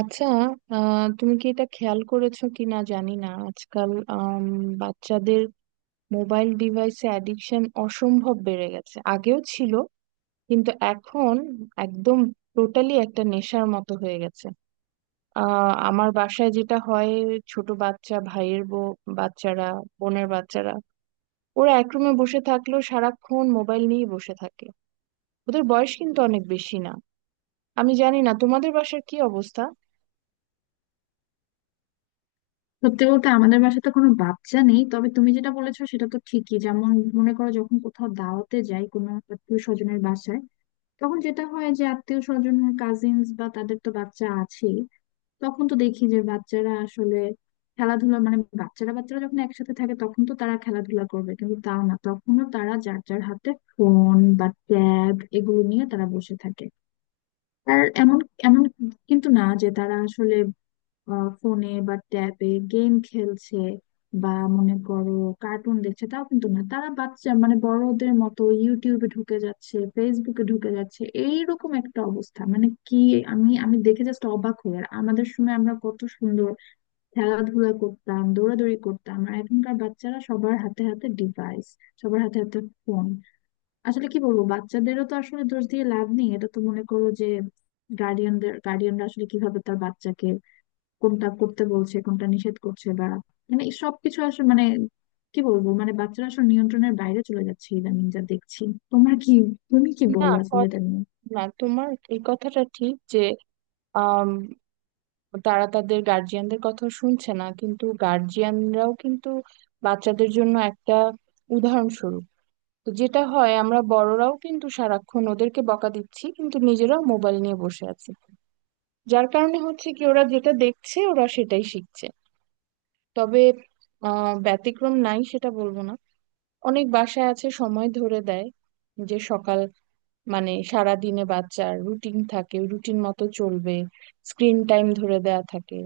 আচ্ছা। তুমি কি এটা খেয়াল করেছো কি না জানি না। আজকাল বাচ্চাদের মোবাইল ডিভাইসে অ্যাডিকশন অসম্ভব বেড়ে গেছে। আগেও ছিল, কিন্তু এখন একদম টোটালি একটা নেশার মতো হয়ে গেছে। আমার বাসায় যেটা হয়, ছোট বাচ্চা, ভাইয়ের বউ, বাচ্চারা, বোনের বাচ্চারা, ওরা এক রুমে বসে থাকলেও সারাক্ষণ মোবাইল নিয়ে বসে থাকে। ওদের বয়স কিন্তু অনেক বেশি না। আমি জানি না তোমাদের বাসার কি অবস্থা। সত্যি বলতে আমাদের বাসায় তো কোনো বাচ্চা নেই, তবে তুমি যেটা বলেছো সেটা তো ঠিকই। যেমন মনে করো, যখন কোথাও দাওয়াতে যাই কোনো আত্মীয় স্বজনের বাসায়, তখন যেটা হয় যে আত্মীয় স্বজন কাজিনস বা তাদের তো বাচ্চা আছে। তখন তো দেখি যে বাচ্চারা আসলে খেলাধুলা মানে বাচ্চারা বাচ্চারা যখন একসাথে থাকে তখন তো তারা খেলাধুলা করবে, কিন্তু তাও না, তখনও তারা যার যার হাতে ফোন বা ট্যাব এগুলো নিয়ে তারা বসে থাকে। আর এমন এমন কিন্তু না যে তারা আসলে ফোনে বা ট্যাবে গেম খেলছে বা মনে করো কার্টুন দেখছে, তাও কিন্তু না। তারা বাচ্চা মানে বড়দের মতো ইউটিউবে ঢুকে যাচ্ছে, ফেসবুকে ঢুকে যাচ্ছে, এইরকম একটা অবস্থা মানে কি! আমি আমি দেখে জাস্ট অবাক হই। আর আমাদের সময় আমরা কত সুন্দর খেলাধুলা করতাম, দৌড়াদৌড়ি করতাম, আর এখনকার বাচ্চারা সবার হাতে হাতে ডিভাইস, সবার হাতে হাতে ফোন। আসলে কি বলবো, বাচ্চাদেরও তো আসলে দোষ দিয়ে লাভ নেই, এটা তো মনে করো যে গার্ডিয়ানরা আসলে কিভাবে তার বাচ্চাকে কোনটা করতে বলছে, কোনটা নিষেধ করছে বা মানে এই সবকিছু আসলে মানে কি বলবো, মানে বাচ্চারা আসলে নিয়ন্ত্রণের বাইরে চলে যাচ্ছে ইদানিং যা দেখছি। তোমার কি, তুমি কি না, বলো আসলে এটা নিয়ে? না, তোমার এই কথাটা ঠিক যে আম, তারা তাদের গার্জিয়ানদের কথা শুনছে না, কিন্তু গার্জিয়ানরাও কিন্তু বাচ্চাদের জন্য একটা উদাহরণস্বরূপ। তো যেটা হয়, আমরা বড়রাও কিন্তু সারাক্ষণ ওদেরকে বকা দিচ্ছি কিন্তু নিজেরাও মোবাইল নিয়ে বসে আছি। যার কারণে হচ্ছে কি, ওরা যেটা দেখছে ওরা সেটাই শিখছে। তবে ব্যতিক্রম নাই সেটা বলবো না। অনেক বাসায় আছে সময় ধরে দেয়, যে সকাল, মানে সারা দিনে বাচ্চার রুটিন থাকে, রুটিন মতো চলবে, স্ক্রিন টাইম ধরে দেয়া থাকে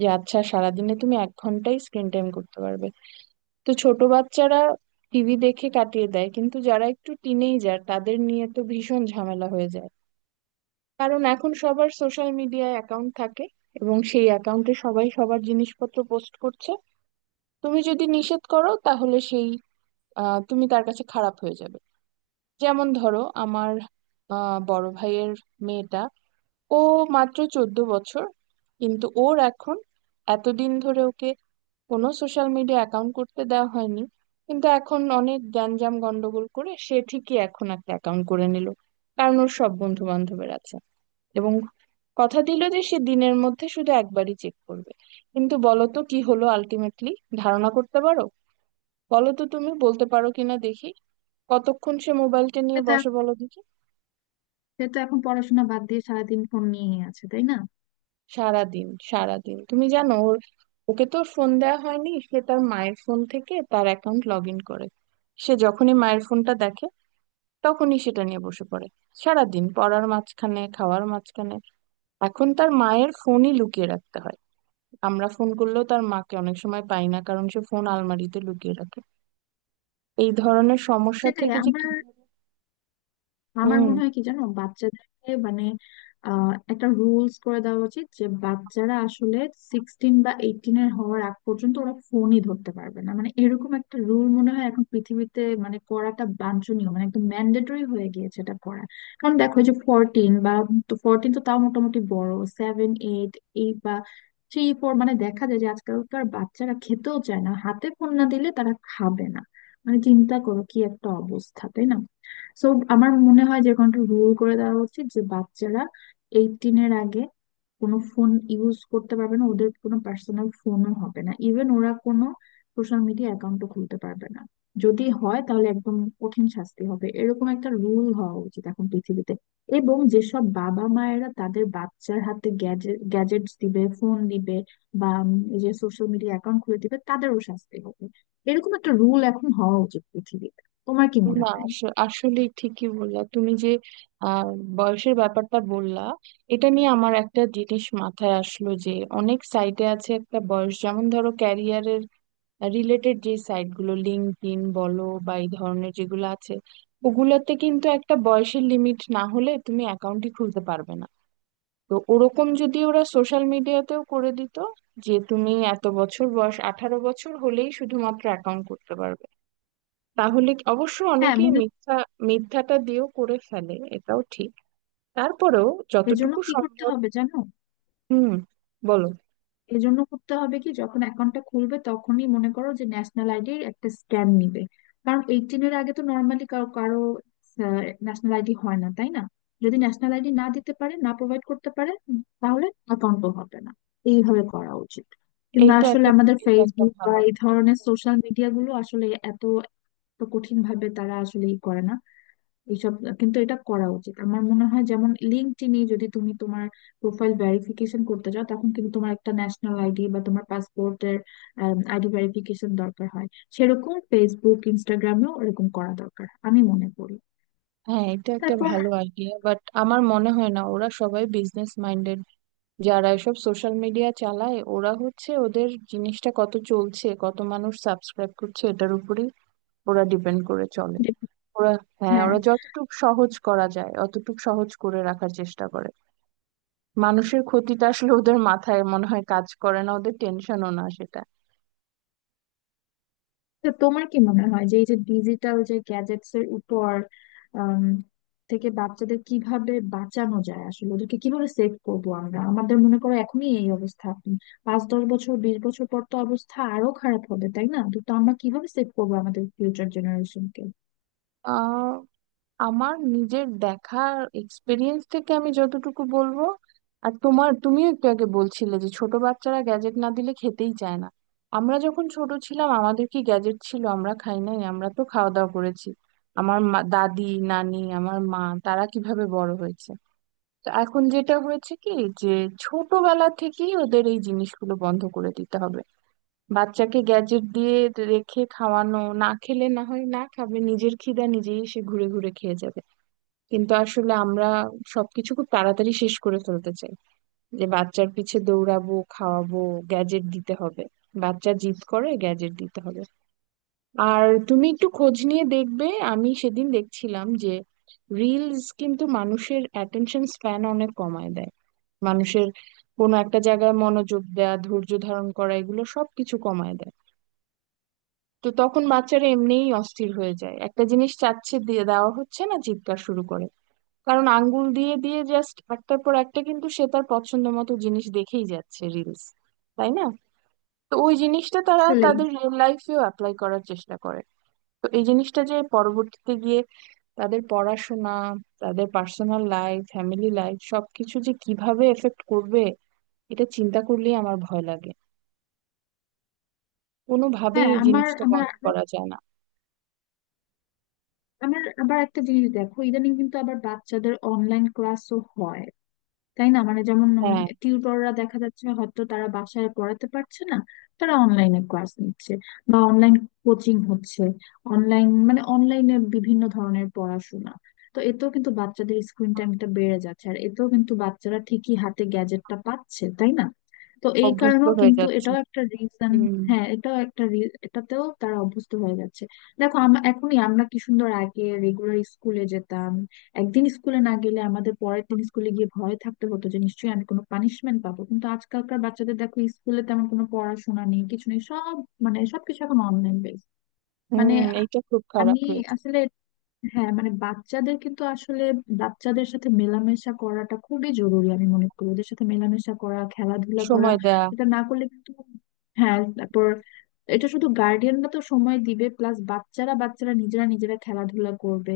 যে আচ্ছা সারাদিনে তুমি 1 ঘন্টাই স্ক্রিন টাইম করতে পারবে। তো ছোট বাচ্চারা টিভি দেখে কাটিয়ে দেয়, কিন্তু যারা একটু টিনেজার তাদের নিয়ে তো ভীষণ ঝামেলা হয়ে যায়। কারণ এখন সবার সোশ্যাল মিডিয়ায় অ্যাকাউন্ট থাকে এবং সেই অ্যাকাউন্টে সবাই সবার জিনিসপত্র পোস্ট করছে। তুমি যদি নিষেধ করো তাহলে সেই, তুমি তার কাছে খারাপ হয়ে যাবে। যেমন ধরো আমার বড় ভাইয়ের মেয়েটা, ও মাত্র 14 বছর, কিন্তু ওর এখন, এতদিন ধরে ওকে কোনো সোশ্যাল মিডিয়া অ্যাকাউন্ট করতে দেওয়া হয়নি, কিন্তু এখন অনেক গ্যাঞ্জাম গন্ডগোল করে সে ঠিকই এখন একটা অ্যাকাউন্ট করে নিল। কারণ ওর সব বন্ধু বান্ধবের আছে, এবং কথা দিল যে সে দিনের মধ্যে শুধু একবারই চেক করবে। কিন্তু বলো তো কি হলো আলটিমেটলি, ধারণা করতে পারো? বলো তো তুমি বলতে পারো কিনা দেখি, কতক্ষণ সে মোবাইলটা নিয়ে সেটা বসে, বলো দেখি। সেটা এখন পড়াশোনা বাদ দিয়ে সারাদিন ফোন নিয়ে আছে, তাই না? সারাদিন, সারাদিন। তুমি জানো, ওর, ওকে তো ফোন দেওয়া হয়নি, সে তার মায়ের ফোন থেকে তার অ্যাকাউন্ট লগ ইন করে। সে যখনই মায়ের ফোনটা দেখে তখনই সেটা নিয়ে বসে পড়ে। সারাদিন, পড়ার মাঝখানে, খাওয়ার মাঝখানে। এখন তার মায়ের ফোনই লুকিয়ে রাখতে হয়। আমরা ফোন করলেও তার মাকে অনেক সময় পাই না, কারণ সে ফোন আলমারিতে লুকিয়ে রাখে। এই ধরনের সমস্যা সেটাই থেকে যে কি! আমার আমার হুম। মনে হয় কি জানো, বাচ্চাদেরকে মানে একটা রুলস করে দেওয়া উচিত যে বাচ্চারা আসলে 16 বা 18 এর হওয়ার আগ পর্যন্ত ওরা ফোনই ধরতে পারবে না, মানে এরকম একটা রুল মনে হয় এখন পৃথিবীতে মানে করাটা বাঞ্ছনীয়, মানে একদম ম্যান্ডেটরি হয়ে গিয়েছে এটা করা। কারণ দেখো, এই যে 14 বা তো 14 তো তাও মোটামুটি বড়, সেভেন এইট, এইট বা থ্রি ফোর মানে দেখা যায় যে আজকালকার বাচ্চারা খেতেও চায় না, হাতে ফোন না দিলে তারা খাবে না। মানে চিন্তা করো কি একটা অবস্থা, তাই না? সো আমার মনে হয় যে এখন একটা রুল করে দেওয়া উচিত যে বাচ্চারা 18 এর আগে কোনো ফোন ইউজ করতে পারবে না, ওদের কোনো পার্সোনাল ফোনও হবে না, ইভেন ওরা কোনো সোশ্যাল মিডিয়া অ্যাকাউন্টও খুলতে পারবে না। যদি হয় তাহলে একদম কঠিন শাস্তি হবে, এরকম একটা রুল হওয়া উচিত এখন পৃথিবীতে। এবং যেসব বাবা মায়েরা তাদের বাচ্চার হাতে গ্যাজেটস দিবে, ফোন দিবে বা এই যে সোশ্যাল মিডিয়া অ্যাকাউন্ট খুলে দিবে তাদেরও শাস্তি হবে, এরকম একটা রুল এখন হওয়া উচিত পৃথিবীতে। তোমার কি মনে না, হয়? আসলে ঠিকই বললা তুমি যে, আহ, বয়সের ব্যাপারটা বললা। এটা নিয়ে আমার একটা জিনিস মাথায় আসলো যে অনেক সাইটে আছে একটা বয়স, যেমন ধরো ক্যারিয়ারের রিলেটেড যে সাইট গুলো, লিঙ্কডইন বলো বা এই ধরনের যেগুলো আছে, ওগুলোতে কিন্তু একটা বয়সের লিমিট না হলে তুমি অ্যাকাউন্টই খুলতে পারবে না। তো ওরকম যদি ওরা সোশ্যাল মিডিয়াতেও করে দিত, যে তুমি এত বছর বয়স, 18 বছর হলেই শুধুমাত্র অ্যাকাউন্ট করতে পারবে, তাহলে অবশ্য হ্যাঁ অনেকেই মনে মিথ্যা, মিথ্যাটা দিয়েও করে ফেলে, এটাও ঠিক। তারপরেও এজন্য যতটুকু কি করতে সম্ভব। হবে জানো, হুম। বলো। এজন্য করতে হবে কি, যখন অ্যাকাউন্টটা খুলবে তখনই মনে করো যে ন্যাশনাল আইডির একটা স্ক্যান নিবে। কারণ 18-এর আগে তো নর্মালি কারো কারো ন্যাশনাল আইডি হয় না, তাই না? যদি ন্যাশনাল আইডি না দিতে পারে, না প্রোভাইড করতে পারে, তাহলে অ্যাকাউন্টও হবে না। এইভাবে করা উচিত। কিন্তু এইটা আসলে একটা, আমাদের এটা একটা ফেসবুক বা ভালো, এই ধরনের সোশ্যাল মিডিয়া গুলো আসলে এত এত কঠিন ভাবে তারা আসলে ই করে না এইসব। কিন্তু এটা করা উচিত আমার মনে হয়। যেমন লিঙ্কডইনে যদি তুমি তোমার প্রোফাইল ভেরিফিকেশন করতে চাও, তখন কিন্তু তোমার একটা ন্যাশনাল আইডি বা তোমার পাসপোর্টের আইডি ভেরিফিকেশন দরকার হয়। সেরকম ফেসবুক ইনস্টাগ্রামেও এরকম করা দরকার আমি মনে করি। হ্যাঁ এটা একটা তারপর ভালো আইডিয়া, বাট আমার মনে হয় না। ওরা সবাই বিজনেস মাইন্ডেড, যারা এসব সোশ্যাল মিডিয়া চালায়। ওরা হচ্ছে, ওদের জিনিসটা কত চলছে, কত মানুষ সাবস্ক্রাইব করছে, এটার উপরেই ওরা ডিপেন্ড করে চলে। যে- ওরা, হ্যাঁ, হ্যাঁ। ওরা যতটুকু সহজ করা যায় অতটুকু সহজ করে রাখার চেষ্টা করে। মানুষের ক্ষতিটা আসলে ওদের মাথায় মনে হয় কাজ করে না, ওদের টেনশনও না সেটা। তো তোমার কি মনে হয় যে এই যে ডিজিটাল যে গ্যাজেটস এর উপর আম, থেকে বাচ্চাদের কিভাবে বাঁচানো যায়, আসলে ওদেরকে কিভাবে সেভ করবো আমরা? আমাদের মনে করো এখনই এই অবস্থা, 5-10 বছর, 20 বছর পর তো অবস্থা আরো খারাপ হবে তাই না, তো তো আমরা কিভাবে সেভ করবো আমাদের ফিউচার জেনারেশনকে? আহ, আমার নিজের দেখা এক্সপিরিয়েন্স থেকে আমি যতটুকু বলবো, আর তোমার, তুমিও একটু আগে বলছিলে যে ছোট বাচ্চারা গ্যাজেট না দিলে খেতেই চায় না। আমরা যখন ছোট ছিলাম আমাদের কি গ্যাজেট ছিল? আমরা খাই নাই? আমরা তো খাওয়া দাওয়া করেছি। আমার মা, দাদি, নানি, আমার মা, তারা কিভাবে বড় হয়েছে? তো এখন যেটা হয়েছে কি, যে ছোটবেলা থেকেই ওদের এই জিনিসগুলো বন্ধ করে দিতে হবে। বাচ্চাকে গ্যাজেট দিয়ে রেখে খাওয়ানো, না খেলে না হয় না খাবে, নিজের খিদা নিজেই সে ঘুরে ঘুরে খেয়ে যাবে। কিন্তু আসলে আমরা সবকিছু খুব তাড়াতাড়ি শেষ করে ফেলতে চাই। যে বাচ্চার পিছে দৌড়াবো, খাওয়াবো, গ্যাজেট দিতে হবে, বাচ্চা জিদ করে গ্যাজেট দিতে হবে। আর তুমি একটু খোঁজ নিয়ে দেখবে, আমি সেদিন দেখছিলাম যে রিলস কিন্তু মানুষের অ্যাটেনশন স্প্যান অনেক কমায় দেয়। মানুষের কোনো একটা জায়গায় মনোযোগ দেয়া, ধৈর্য ধারণ করা, এগুলো সবকিছু কমায় দেয়। তো তখন বাচ্চারা এমনিই অস্থির হয়ে যায়, একটা জিনিস চাচ্ছে দিয়ে দেওয়া হচ্ছে না, চিৎকার শুরু করে। কারণ আঙ্গুল দিয়ে দিয়ে জাস্ট একটার পর একটা, কিন্তু সে তার পছন্দ মতো জিনিস দেখেই যাচ্ছে রিলস, তাই না? তো ওই জিনিসটা তারা আসলে, তাদের রিয়েল লাইফেও অ্যাপ্লাই করার চেষ্টা করে। তো এই জিনিসটা যে পরবর্তীতে গিয়ে তাদের পড়াশোনা, তাদের পার্সোনাল লাইফ, ফ্যামিলি লাইফ, সবকিছু যে কিভাবে এফেক্ট করবে, এটা চিন্তা করলেই আমার ভয় লাগে। কোনোভাবেই হ্যাঁ। এই আমার জিনিসটা আমার বন্ধ আরো- করা যায় না। আমার আবার একটা জিনিস দেখো, ইদানিং কিন্তু আবার বাচ্চাদের অনলাইন ক্লাসও হয় তাই না, মানে যেমন হ্যাঁ, টিউটররা দেখা যাচ্ছে হয়তো তারা বাসায় পড়াতে পারছে না, তারা অনলাইনে ক্লাস নিচ্ছে বা অনলাইন কোচিং হচ্ছে, অনলাইন মানে অনলাইনে বিভিন্ন ধরনের পড়াশোনা। তো এতেও কিন্তু বাচ্চাদের স্ক্রিন টাইমটা বেড়ে যাচ্ছে, আর এতেও কিন্তু বাচ্চারা ঠিকই হাতে গ্যাজেটটা পাচ্ছে তাই না। তো এই অভ্যস্ত কারণেও হয়ে কিন্তু যাচ্ছে। এটাও একটা রিজন। হুম। হ্যাঁ এটাতেও তারা অভ্যস্ত হয়ে যাচ্ছে। দেখো, আমরা কি সুন্দর আগে রেগুলার স্কুলে যেতাম, একদিন স্কুলে না গেলে আমাদের পরের দিন স্কুলে গিয়ে ভয় থাকতে হতো যে নিশ্চয়ই আমি কোনো পানিশমেন্ট পাবো। কিন্তু আজকালকার বাচ্চাদের দেখো, স্কুলে তেমন কোনো পড়াশোনা নেই, কিছু নেই, সব মানে সবকিছু এখন অনলাইন বেস। মানে হুম, আ- এইটা খুব আমি খারাপ হয়েছে। আসলে হ্যাঁ, মানে বাচ্চাদের কিন্তু আসলে বাচ্চাদের সাথে মেলামেশা করাটা খুবই জরুরি আমি মনে করি, ওদের সাথে মেলামেশা করা, খেলাধুলা করা। সময় দেয়া। এটা না করলে কিন্তু হ্যাঁ, তারপর এটা শুধু গার্ডিয়ানরা তো সময় দিবে, প্লাস বাচ্চারা বাচ্চারা নিজেরা নিজেরা খেলাধুলা করবে,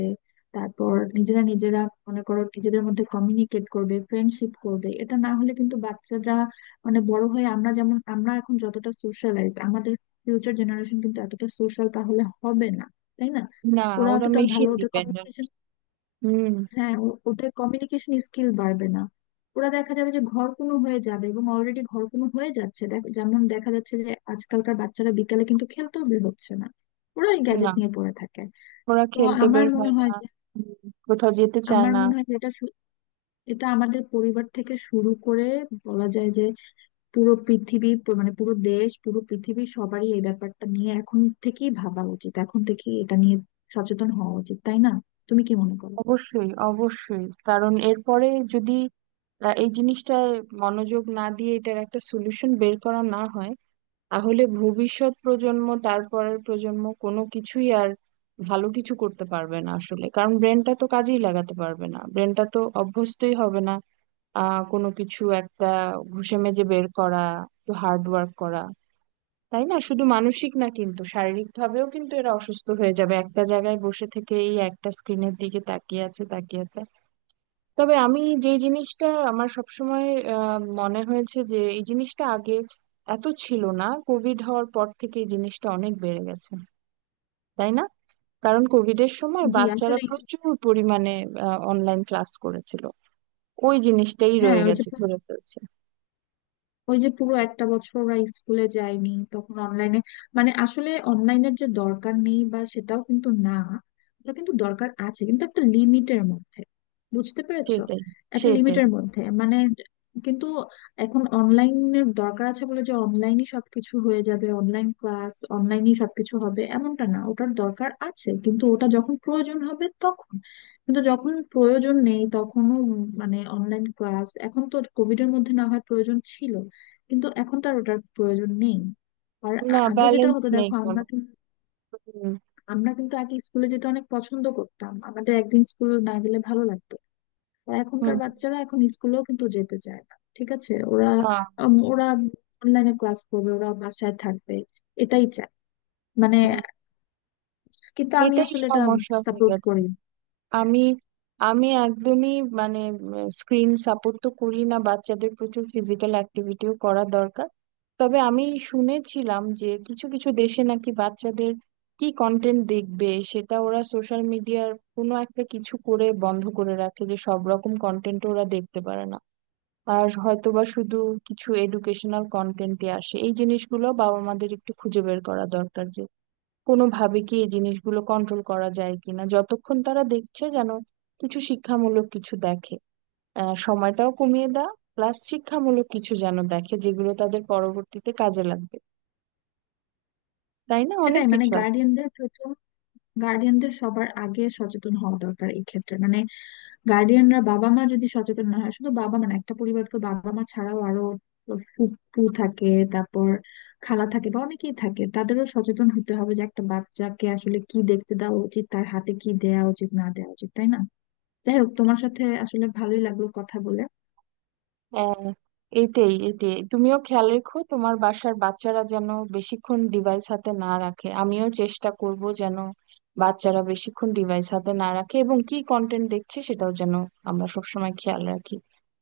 তারপর নিজেরা নিজেরা মনে করো নিজেদের মধ্যে কমিউনিকেট করবে, ফ্রেন্ডশিপ করবে। এটা না হলে কিন্তু বাচ্চারা মানে বড় হয়ে, আমরা এখন যতটা সোশ্যালাইজ, আমাদের ফিউচার জেনারেশন কিন্তু এতটা সোশ্যাল তাহলে হবে না, তাই না? না, ওরা ওরা অতটা ভালো মেশিন ওদের ডিপেন্ডেন্ট। কমিউনিকেশন, হুম। হ্যাঁ ওদের কমিউনিকেশন স্কিল বাড়বে না। ওরা দেখা যাবে যে ঘরকুনো হয়ে যাবে, এবং অলরেডি ঘরকুনো হয়ে যাচ্ছে। যেমন দেখা যাচ্ছে যে আজকালকার বাচ্চারা বিকালে কিন্তু খেলতেও বের হচ্ছে না, ওরা ওই গ্যাজেট না, নিয়ে পড়ে থাকে। ওরা তো খেলতে আমার বের মনে হয় না। হয় যে হুম, কোথাও যেতে চায় আমার না। মনে হয় যে এটা আমাদের পরিবার থেকে শুরু করে বলা যায় যে পুরো পৃথিবী মানে পুরো দেশ, পুরো পৃথিবী সবারই এই ব্যাপারটা নিয়ে এখন থেকেই ভাবা উচিত, এখন থেকেই এটা নিয়ে সচেতন হওয়া উচিত তাই না? তুমি কি মনে করো? অবশ্যই, অবশ্যই, কারণ এরপরে যদি এই জিনিসটায় মনোযোগ না দিয়ে এটার একটা সলিউশন বের করা না হয়, তাহলে ভবিষ্যৎ প্রজন্ম, তারপরের প্রজন্ম কোনো কিছুই আর ভালো কিছু করতে পারবে না আসলে। কারণ ব্রেনটা তো কাজেই লাগাতে পারবে না, ব্রেনটা তো অভ্যস্তই হবে না কোনো কিছু একটা ঘুষে মেজে বের করা, একটু হার্ড ওয়ার্ক করা। তাই না? শুধু মানসিক না কিন্তু শারীরিক ভাবেও কিন্তু এরা অসুস্থ হয়ে যাবে, একটা জায়গায় বসে থেকে এই একটা স্ক্রিনের দিকে তাকিয়ে আছে, তাকিয়ে আছে। তবে আমি যে জিনিসটা, আমার সবসময় মনে হয়েছে যে এই জিনিসটা আগে এত ছিল না, কোভিড হওয়ার পর থেকে এই জিনিসটা অনেক বেড়ে গেছে, তাই না? কারণ কোভিডের সময় জি বাচ্চারা আসলে প্রচুর পরিমাণে অনলাইন ক্লাস করেছিল, ওই জিনিসটাই হ্যাঁ, রয়ে গেছে ধরে ফেলছি। ওই যে পুরো একটা বছর ওরা স্কুলে যায়নি তখন অনলাইনে, মানে আসলে অনলাইনের যে দরকার নেই বা সেটাও কিন্তু না, ওটা কিন্তু দরকার আছে, কিন্তু একটা লিমিটের মধ্যে। বুঝতে পেরেছো, সেটাই, একটা সেটাই, লিমিটের মধ্যে মানে। কিন্তু এখন অনলাইনের দরকার আছে বলে যে অনলাইনই সবকিছু হয়ে যাবে, অনলাইন ক্লাস অনলাইনই সবকিছু হবে, এমনটা না। ওটার দরকার আছে কিন্তু ওটা যখন প্রয়োজন হবে তখন, কিন্তু যখন প্রয়োজন নেই তখনও মানে অনলাইন ক্লাস, এখন তো কোভিড এর মধ্যে না হয় প্রয়োজন ছিল, কিন্তু এখন তো আর ওটার প্রয়োজন নেই। আর না আগে যেটা ব্যালেন্স হতো নেই দেখো, কোনো। হুম, আমরা কিন্তু আগে স্কুলে যেতে অনেক পছন্দ করতাম, আমাদের একদিন স্কুল না গেলে ভালো লাগতো। আর হুম। এখনকার বাচ্চারা এখন স্কুলেও কিন্তু যেতে চায় না, ঠিক আছে। ওরা না। ওরা অনলাইনে ক্লাস করবে, ওরা বাসায় থাকবে, এটাই চায় মানে। হুম, কিন্তু আমি এটাই আসলে এটা সমস্যা হয়ে সাপোর্ট গেছে। করি না। হ্যাঁ, আমি, আমি একদমই, মানে স্ক্রিন সাপোর্ট তো করি না, বাচ্চাদের প্রচুর ফিজিক্যাল অ্যাক্টিভিটিও করা দরকার। তবে আমি শুনেছিলাম যে কিছু কিছু দেশে নাকি বাচ্চাদের কি কন্টেন্ট দেখবে সেটা ওরা সোশ্যাল মিডিয়ার কোনো একটা কিছু করে বন্ধ করে রাখে, যে সব রকম কন্টেন্ট ওরা দেখতে পারে না, আর হয়তোবা শুধু কিছু এডুকেশনাল কন্টেন্টে আসে। এই জিনিসগুলো বাবা মাদের একটু খুঁজে বের করা দরকার, যে কোনোভাবে কি এই জিনিসগুলো কন্ট্রোল করা যায় কিনা, যতক্ষণ তারা দেখছে যেন কিছু শিক্ষামূলক কিছু দেখে। সময়টাও কমিয়ে দেওয়া প্লাস শিক্ষামূলক কিছু যেন দেখে যেগুলো তাদের পরবর্তীতে কাজে লাগবে, তাই না? অনেক সেটাই মানে কিছু আছে। গার্ডিয়ানদের সবার আগে সচেতন হওয়া দরকার এই ক্ষেত্রে। মানে গার্ডিয়ানরা, বাবা মা যদি সচেতন না হয়, শুধু বাবা মা না, একটা পরিবার তো বাবা মা ছাড়াও আরো ফুপু থাকে, তারপর খালা থাকে বা অনেকেই থাকে, তাদেরও সচেতন হতে হবে যে একটা বাচ্চাকে আসলে কি দেখতে দেওয়া উচিত, তার হাতে কি দেওয়া উচিত, না দেওয়া উচিত, তাই না? যাই হোক, তোমার সাথে আসলে ভালোই লাগলো কথা বলে। হ্যাঁ, এইটাই, এইটাই। তুমিও খেয়াল রেখো তোমার বাসার বাচ্চারা যেন বেশিক্ষণ ডিভাইস হাতে না রাখে, আমিও চেষ্টা করব যেন বাচ্চারা বেশিক্ষণ ডিভাইস হাতে না রাখে এবং কি কন্টেন্ট দেখছে সেটাও যেন আমরা সবসময় খেয়াল রাখি।